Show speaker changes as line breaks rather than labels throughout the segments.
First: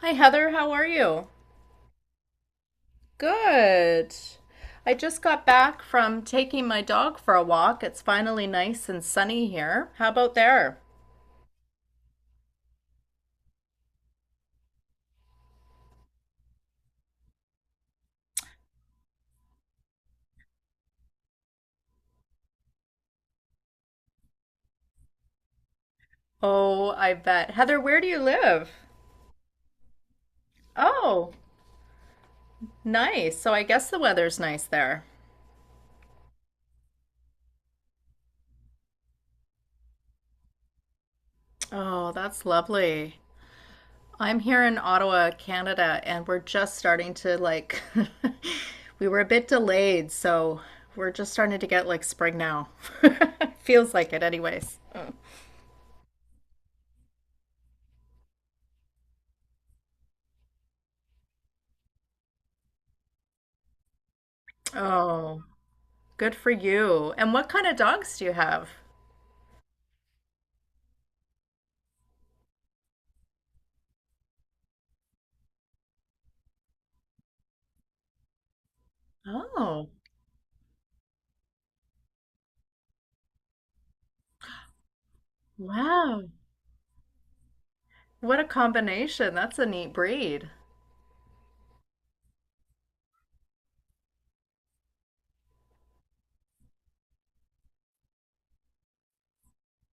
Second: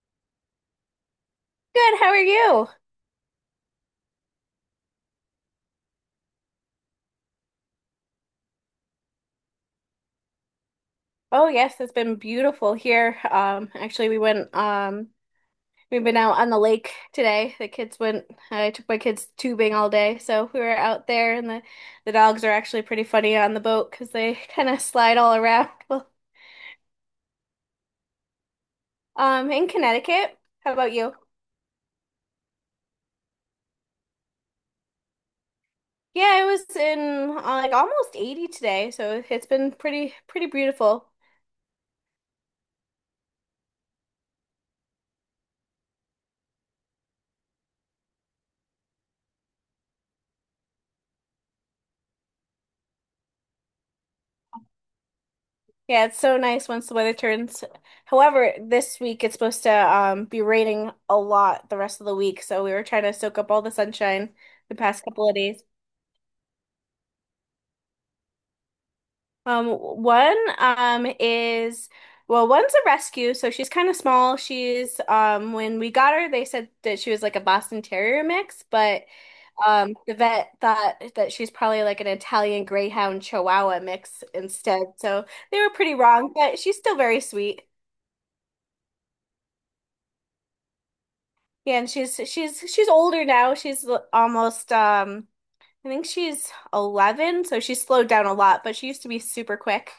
Hi, Heather. How are you?
Good, how are you?
Good. I just got back from taking my dog for a walk. It's finally nice and sunny here. How about there?
Oh yes, it's been beautiful here. Actually we went, we've been out on the lake today. The kids went. I took my kids tubing all day, so we were out there and the dogs are actually pretty funny on the boat 'cause they kind of slide all around. Well,
Oh, I bet. Heather, where do you live?
in Connecticut. How about you?
Oh, nice. So I guess the weather's nice there.
Yeah, it was in, like almost 80 today, so it's been pretty beautiful.
Oh, that's lovely. I'm here in Ottawa, Canada, and we're just starting to, like, we were a bit delayed, so we're just starting to get, like, spring now. Feels like it, anyways.
Yeah, it's so nice once the weather turns. However, this week it's supposed to, be raining a lot the rest of the week, so we were trying to soak up all the sunshine the past couple of
Oh.
days.
Good for you. And what kind of dogs do you have?
One, is, well, one's a rescue, so she's kind of small. She's, when we got her, they said that she was like a Boston Terrier mix, but
Oh,
the vet thought that she's probably like an Italian Greyhound Chihuahua mix instead. So they were pretty
wow.
wrong, but she's still very sweet.
What a combination. That's a neat breed.
Yeah, and she's older now. She's almost, I think she's 11, so she's slowed down a lot, but she used to be super quick.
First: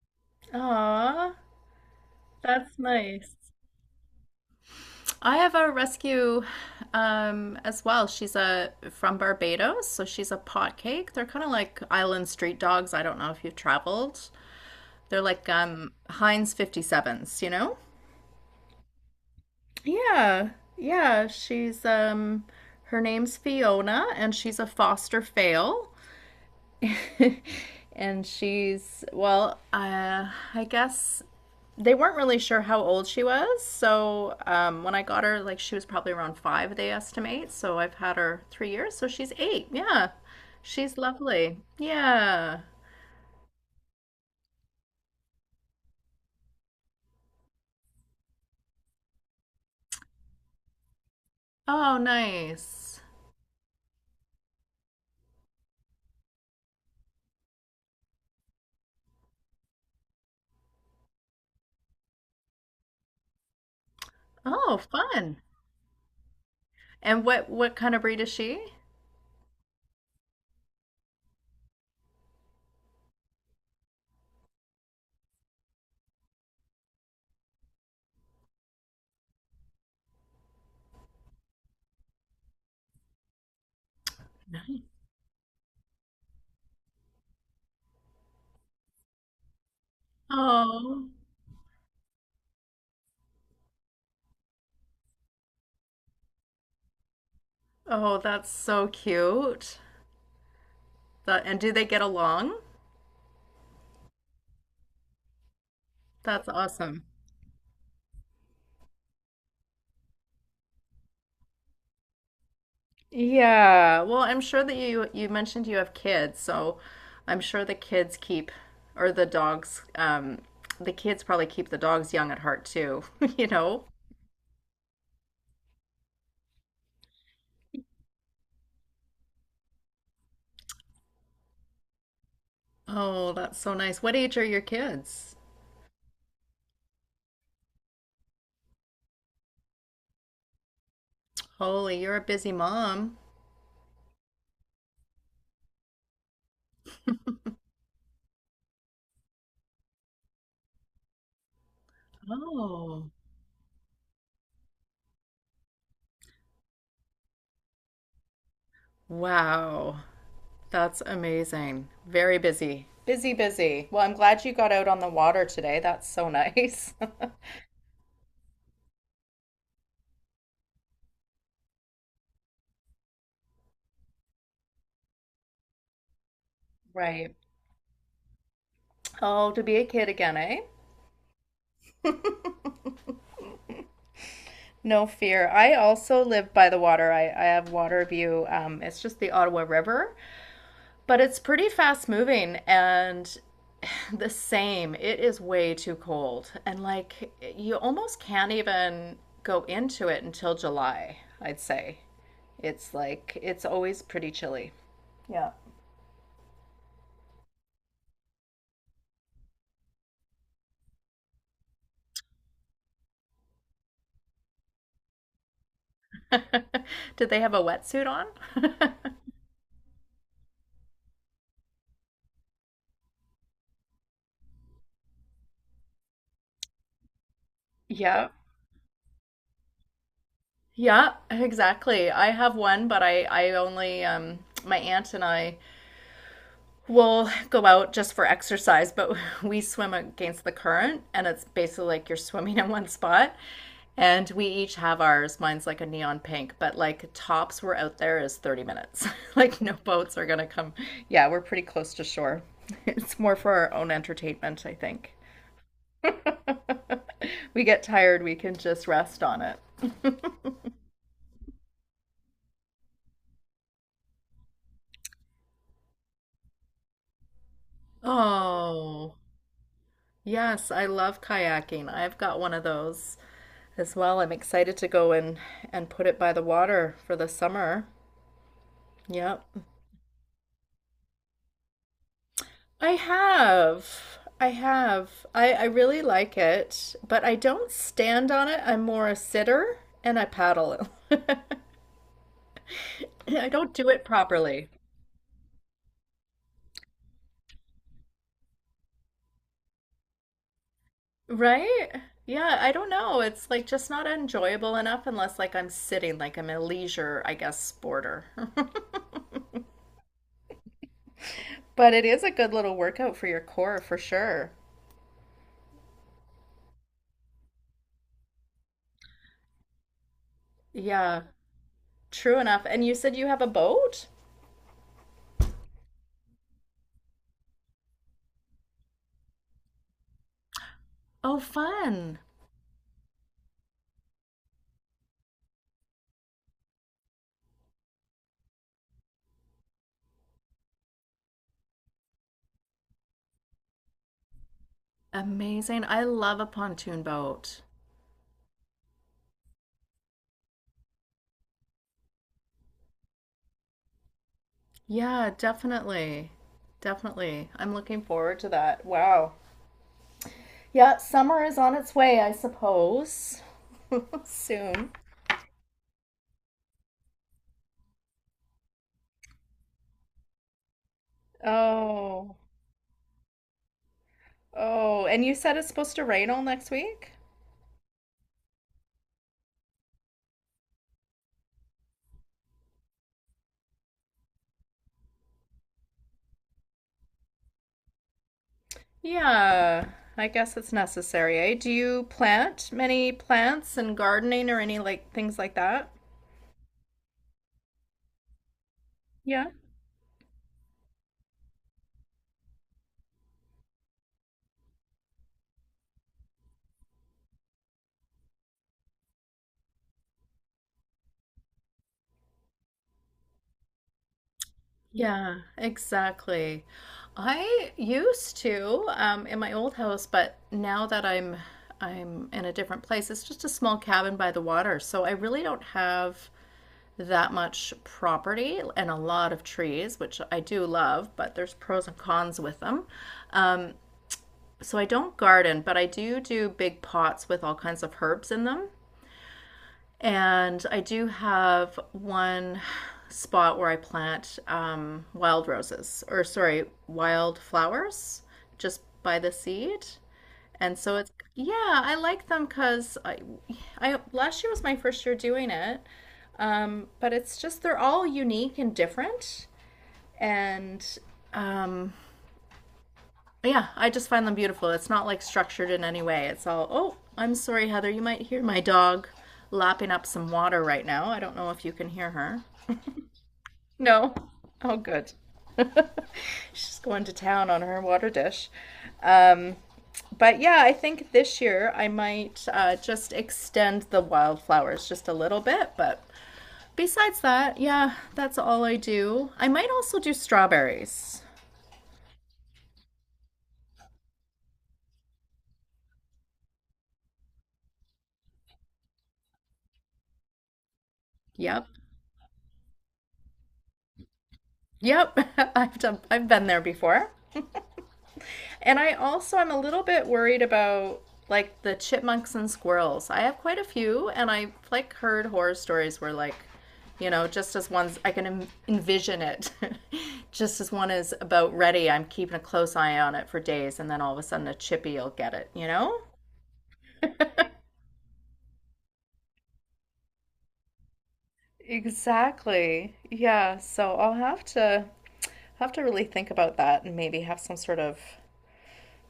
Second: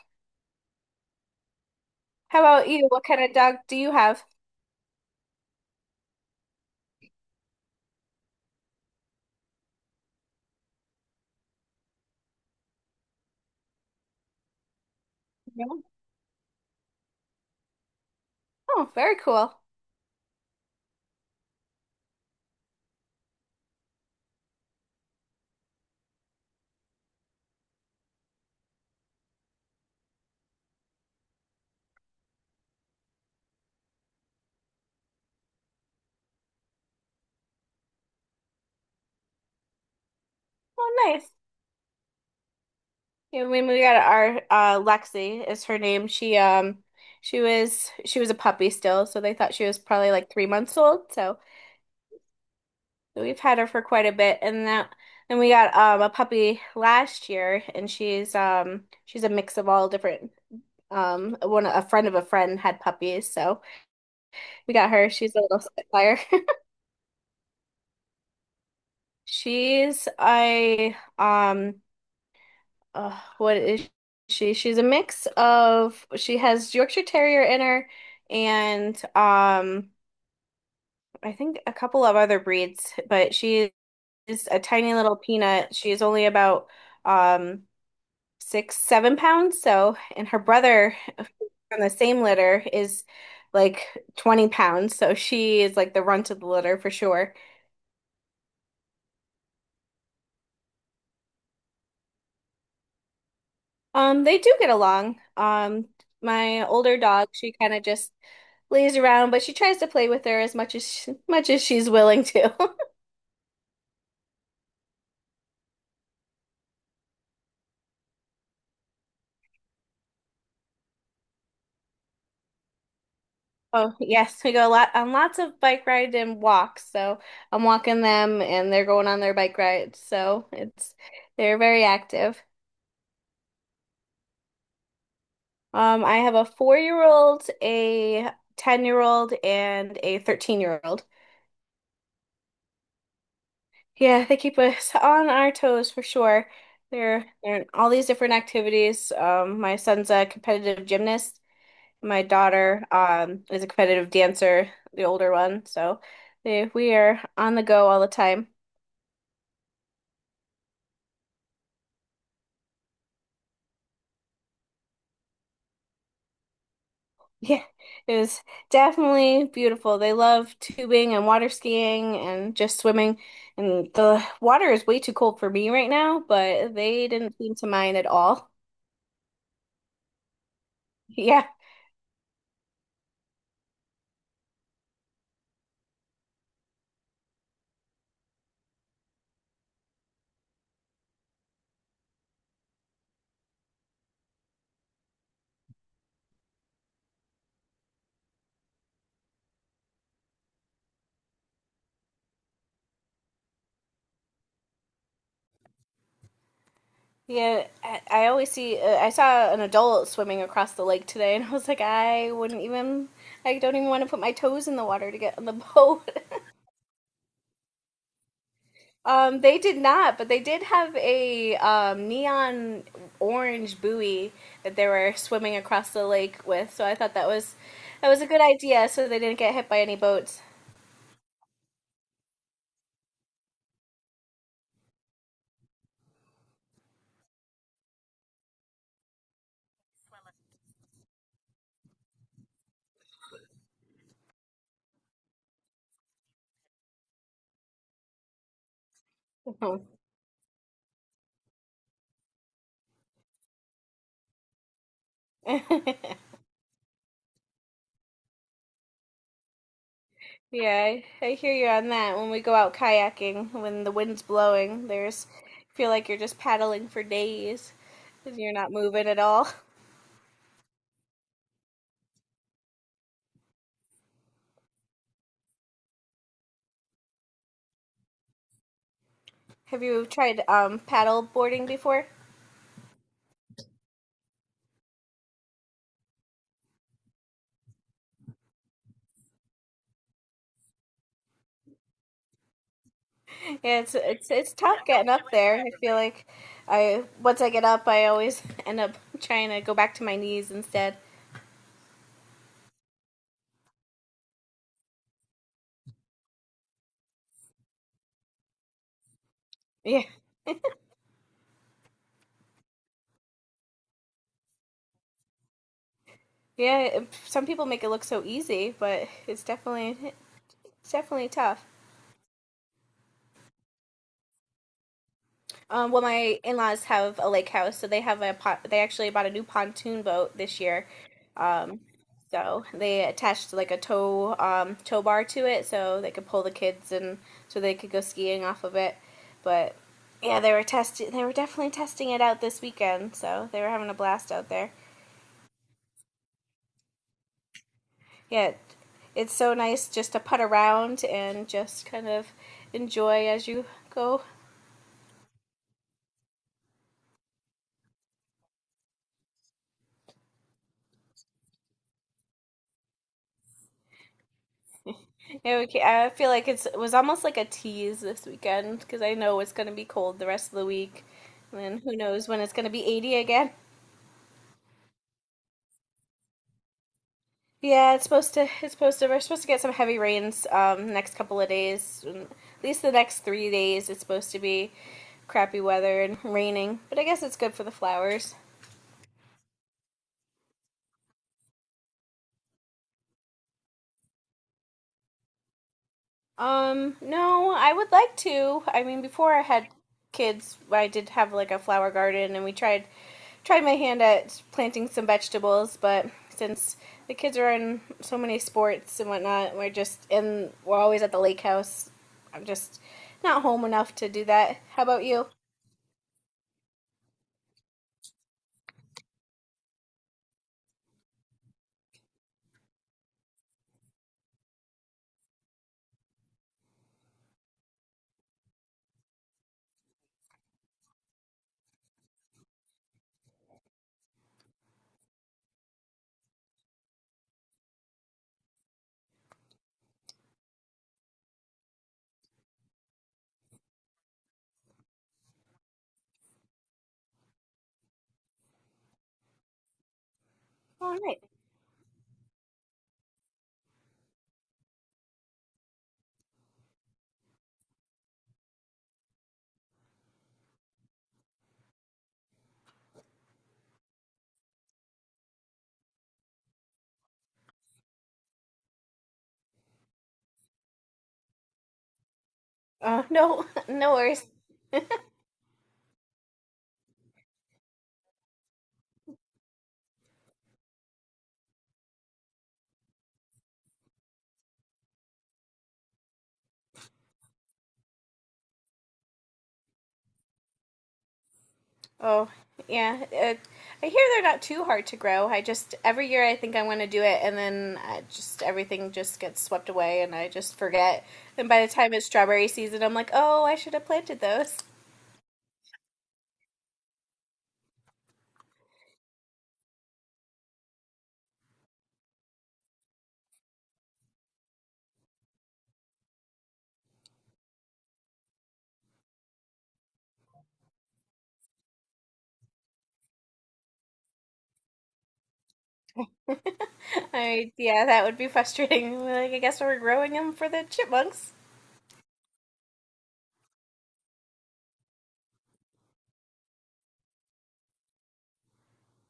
Aw,
How about
that's
you? What kind of
nice.
dog do you have?
I have a rescue, as well. She's a from Barbados, so she's a pot cake. They're kind of like island street dogs. I don't know if you've traveled. They're like,
No.
Heinz 57s, you know?
Oh, very cool.
Yeah, yeah. She's, her name's Fiona, and she's a foster fail. And well, I guess they weren't really sure how old she was. So, when I got her, like, she was probably around five, they estimate. So I've had her 3 years. So she's eight. Yeah.
Oh,
She's
nice.
lovely. Yeah.
Yeah, when we got our Lexi is her name. She, she was a puppy still, so they thought she was probably like 3 months old. So
Oh, nice.
we've had her for quite a bit, and that and we got a puppy last year, and she's a mix of all different. One A friend of a friend had puppies, so we
Oh,
got her. She's a
fun.
little spitfire.
And what kind of breed is she?
She's a, what is she? She's a mix of, she has Yorkshire Terrier in her, and I think a couple of other breeds, but she is a
Nice.
tiny little peanut. She's only about, um 6, 7 pounds. So, and her brother
Oh,
from the same litter is like 20 pounds. So she is like the runt of the litter for sure.
oh, that's so cute. That, and do they get along?
They do get along.
That's
My older
awesome.
dog, she kind of just lays around, but she tries to play with her as much as she's willing to.
Yeah. Well, I'm sure that, you mentioned, you have kids, so I'm sure the kids keep, or the dogs the kids probably keep the dogs young at heart too, you know?
Oh, yes, we go a lot on lots of bike rides and walks. So I'm walking them and they're going on their bike rides. So it's they're very active.
Oh, that's so nice. What age are your kids?
I have a 4-year-old, a 10-year-old, and a 13-year-old.
Holy, you're a busy mom.
Yeah, they keep us on our toes for sure. They're in all these different activities. My son's a competitive gymnast. My daughter,
Oh,
is a competitive dancer, the older one. So we are on the go all the time.
wow. That's amazing. Very busy. Busy, busy. Well, I'm glad you got out on the water today. That's so nice.
Yeah, it was definitely beautiful. They love tubing and water skiing and just swimming. And the water is way too cold for me right now, but they
Right.
didn't seem to mind at all.
Oh, to be a kid again, eh?
Yeah.
No fear. I also live by the water. I have water view. It's just the Ottawa River, but it's pretty fast moving and the same. It is way too cold. And like you almost can't even go into it until July, I'd say. It's like it's always pretty chilly. Yeah.
Yeah, I always see, I saw an adult swimming across the lake today, and I was like, I wouldn't even, I don't even want to put my toes in the water to get on the boat.
Did they have a wetsuit on?
They did not, but they did have a, neon orange buoy that they were swimming across the lake with. So I thought that was a
Yeah.
good idea, so they didn't get hit by any boats.
Yeah, exactly. I have one, but I only, my aunt and I, we'll go out just for exercise, but we swim against the current, and it's basically like you're swimming in one spot. And we each have ours. Mine's like a neon pink, but like tops we're out there is 30 minutes. Like no
Mhm.
boats are gonna come. Yeah, we're pretty close to shore. It's more for our own entertainment, I think. We get tired, we can just rest on it.
Yeah, I hear you on that. When we go out kayaking, when the wind's blowing, there's feel like you're just paddling for days 'cause you're not moving
Oh,
at all.
yes, I love kayaking. I've got one of those as well. I'm excited to go and put it by the water for the summer. Yep.
Have you tried, paddle boarding before?
I have. I have. I really like it, but I don't stand on it. I'm more a sitter and I paddle. I don't
Yeah,
do
it's
it
it's it's
properly.
tough getting up there. I feel like, I once I get up, I always end up trying to go back to my knees instead.
Right? Yeah, I don't know. It's like just not enjoyable enough unless like I'm sitting, like I'm a leisure, I guess, sporter.
Yeah,
But it is a good little workout for your core for sure.
yeah. Some people make it look so easy, but it's definitely it's
Yeah,
definitely tough.
true enough. And you said you have a boat?
Well, my in-laws have a lake house, so they have a pot. They actually bought a new pontoon boat this year.
Oh,
Um,
fun.
so they attached like a tow bar to it, so they could pull the kids and so they could go skiing off of it. But yeah, They were definitely testing it out this weekend, so they were having a blast out there.
Amazing. I love a pontoon boat.
Yeah, it's so nice just to putt around and just kind of enjoy as you go.
Yeah, definitely. Definitely. I'm looking forward to that. Wow. Yeah, summer is on its way, I suppose. Soon.
Yeah, I feel like it was almost like a tease this weekend because I know it's going to be cold the rest of the week, and then who knows
Oh.
when it's going to be 80 again.
Oh, and you said it's supposed to rain all next week?
Yeah, it's supposed to. It's supposed to. We're supposed to get some heavy rains, next couple of days, and at least the next 3 days. It's supposed to be crappy weather and raining, but I guess it's good for the flowers.
Yeah, I guess it's necessary, eh? Do you plant many plants and gardening or any like things like that?
No, I would like to. I mean, before I
Yeah.
had kids, I did have like a flower garden and we tried my hand at planting some vegetables, but since the kids are in so many sports and whatnot, we're just in, we're always at the lake house. I'm just not home enough to do that. How about you?
Yeah, exactly. I used to, in my old house, but now that I'm in a different place, it's just a small cabin by the water, so I really don't have that much property and a lot of trees, which I do love, but there's pros and cons with them. Um, so I don't garden, but I do do big pots with all kinds of herbs in them. And I do have one spot where I plant, wild roses, or sorry, wild flowers just by the seed. And
All
so it's,
right.
yeah, I like them because, last year was my first year doing it. But it's just, they're all unique and different. And, um, yeah, I just find them beautiful. It's not like structured in any way. It's all, oh, I'm sorry, Heather. You might hear my dog lapping up some water right now. I don't know if you can hear her.
No, no
No.
worries.
Oh, good. She's going to town on her water dish. Um, but yeah, I think this year I might, just extend the wildflowers just a little bit. But besides that, yeah, that's all I do. I might also do strawberries.
Oh, yeah. I hear they're not too hard to grow. I just every year I think I want to do it, and then I just everything just gets swept away, and I just forget. And by
Yep.
the time it's strawberry season, I'm like, oh, I should have planted those.
Yep. I've been there before. And I also am a little bit worried about like the chipmunks and squirrels. I have quite a few, and I've like heard horror stories where, like, just as one's I can envision it, just as one is about ready, I'm keeping a close eye on it for days, and then all of a sudden a chippy will get it. You know?
I Yeah, that would be frustrating. Like I guess we're growing them for the chipmunks.
Exactly. Yeah. So I'll have to really think about that, and maybe have some sort of,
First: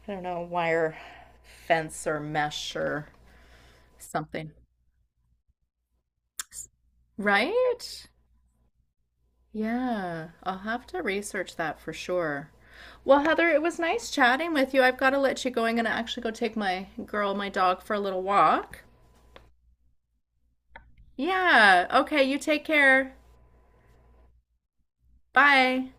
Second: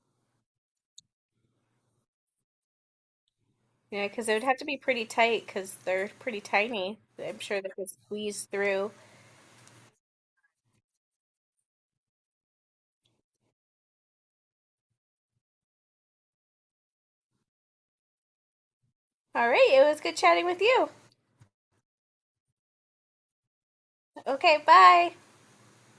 I don't know, wire fence or mesh or
Yeah, because it would
something.
have to be pretty tight because they're pretty tiny. I'm sure they could
Right?
squeeze through.
Yeah, I'll have to research that for sure. Well, Heather, it was nice chatting with you. I've got to let you go. I'm going to actually go take my girl, my dog, for a little walk.
All right, it was good chatting with you.
Yeah. Okay. You take care.
Okay, bye.
Bye.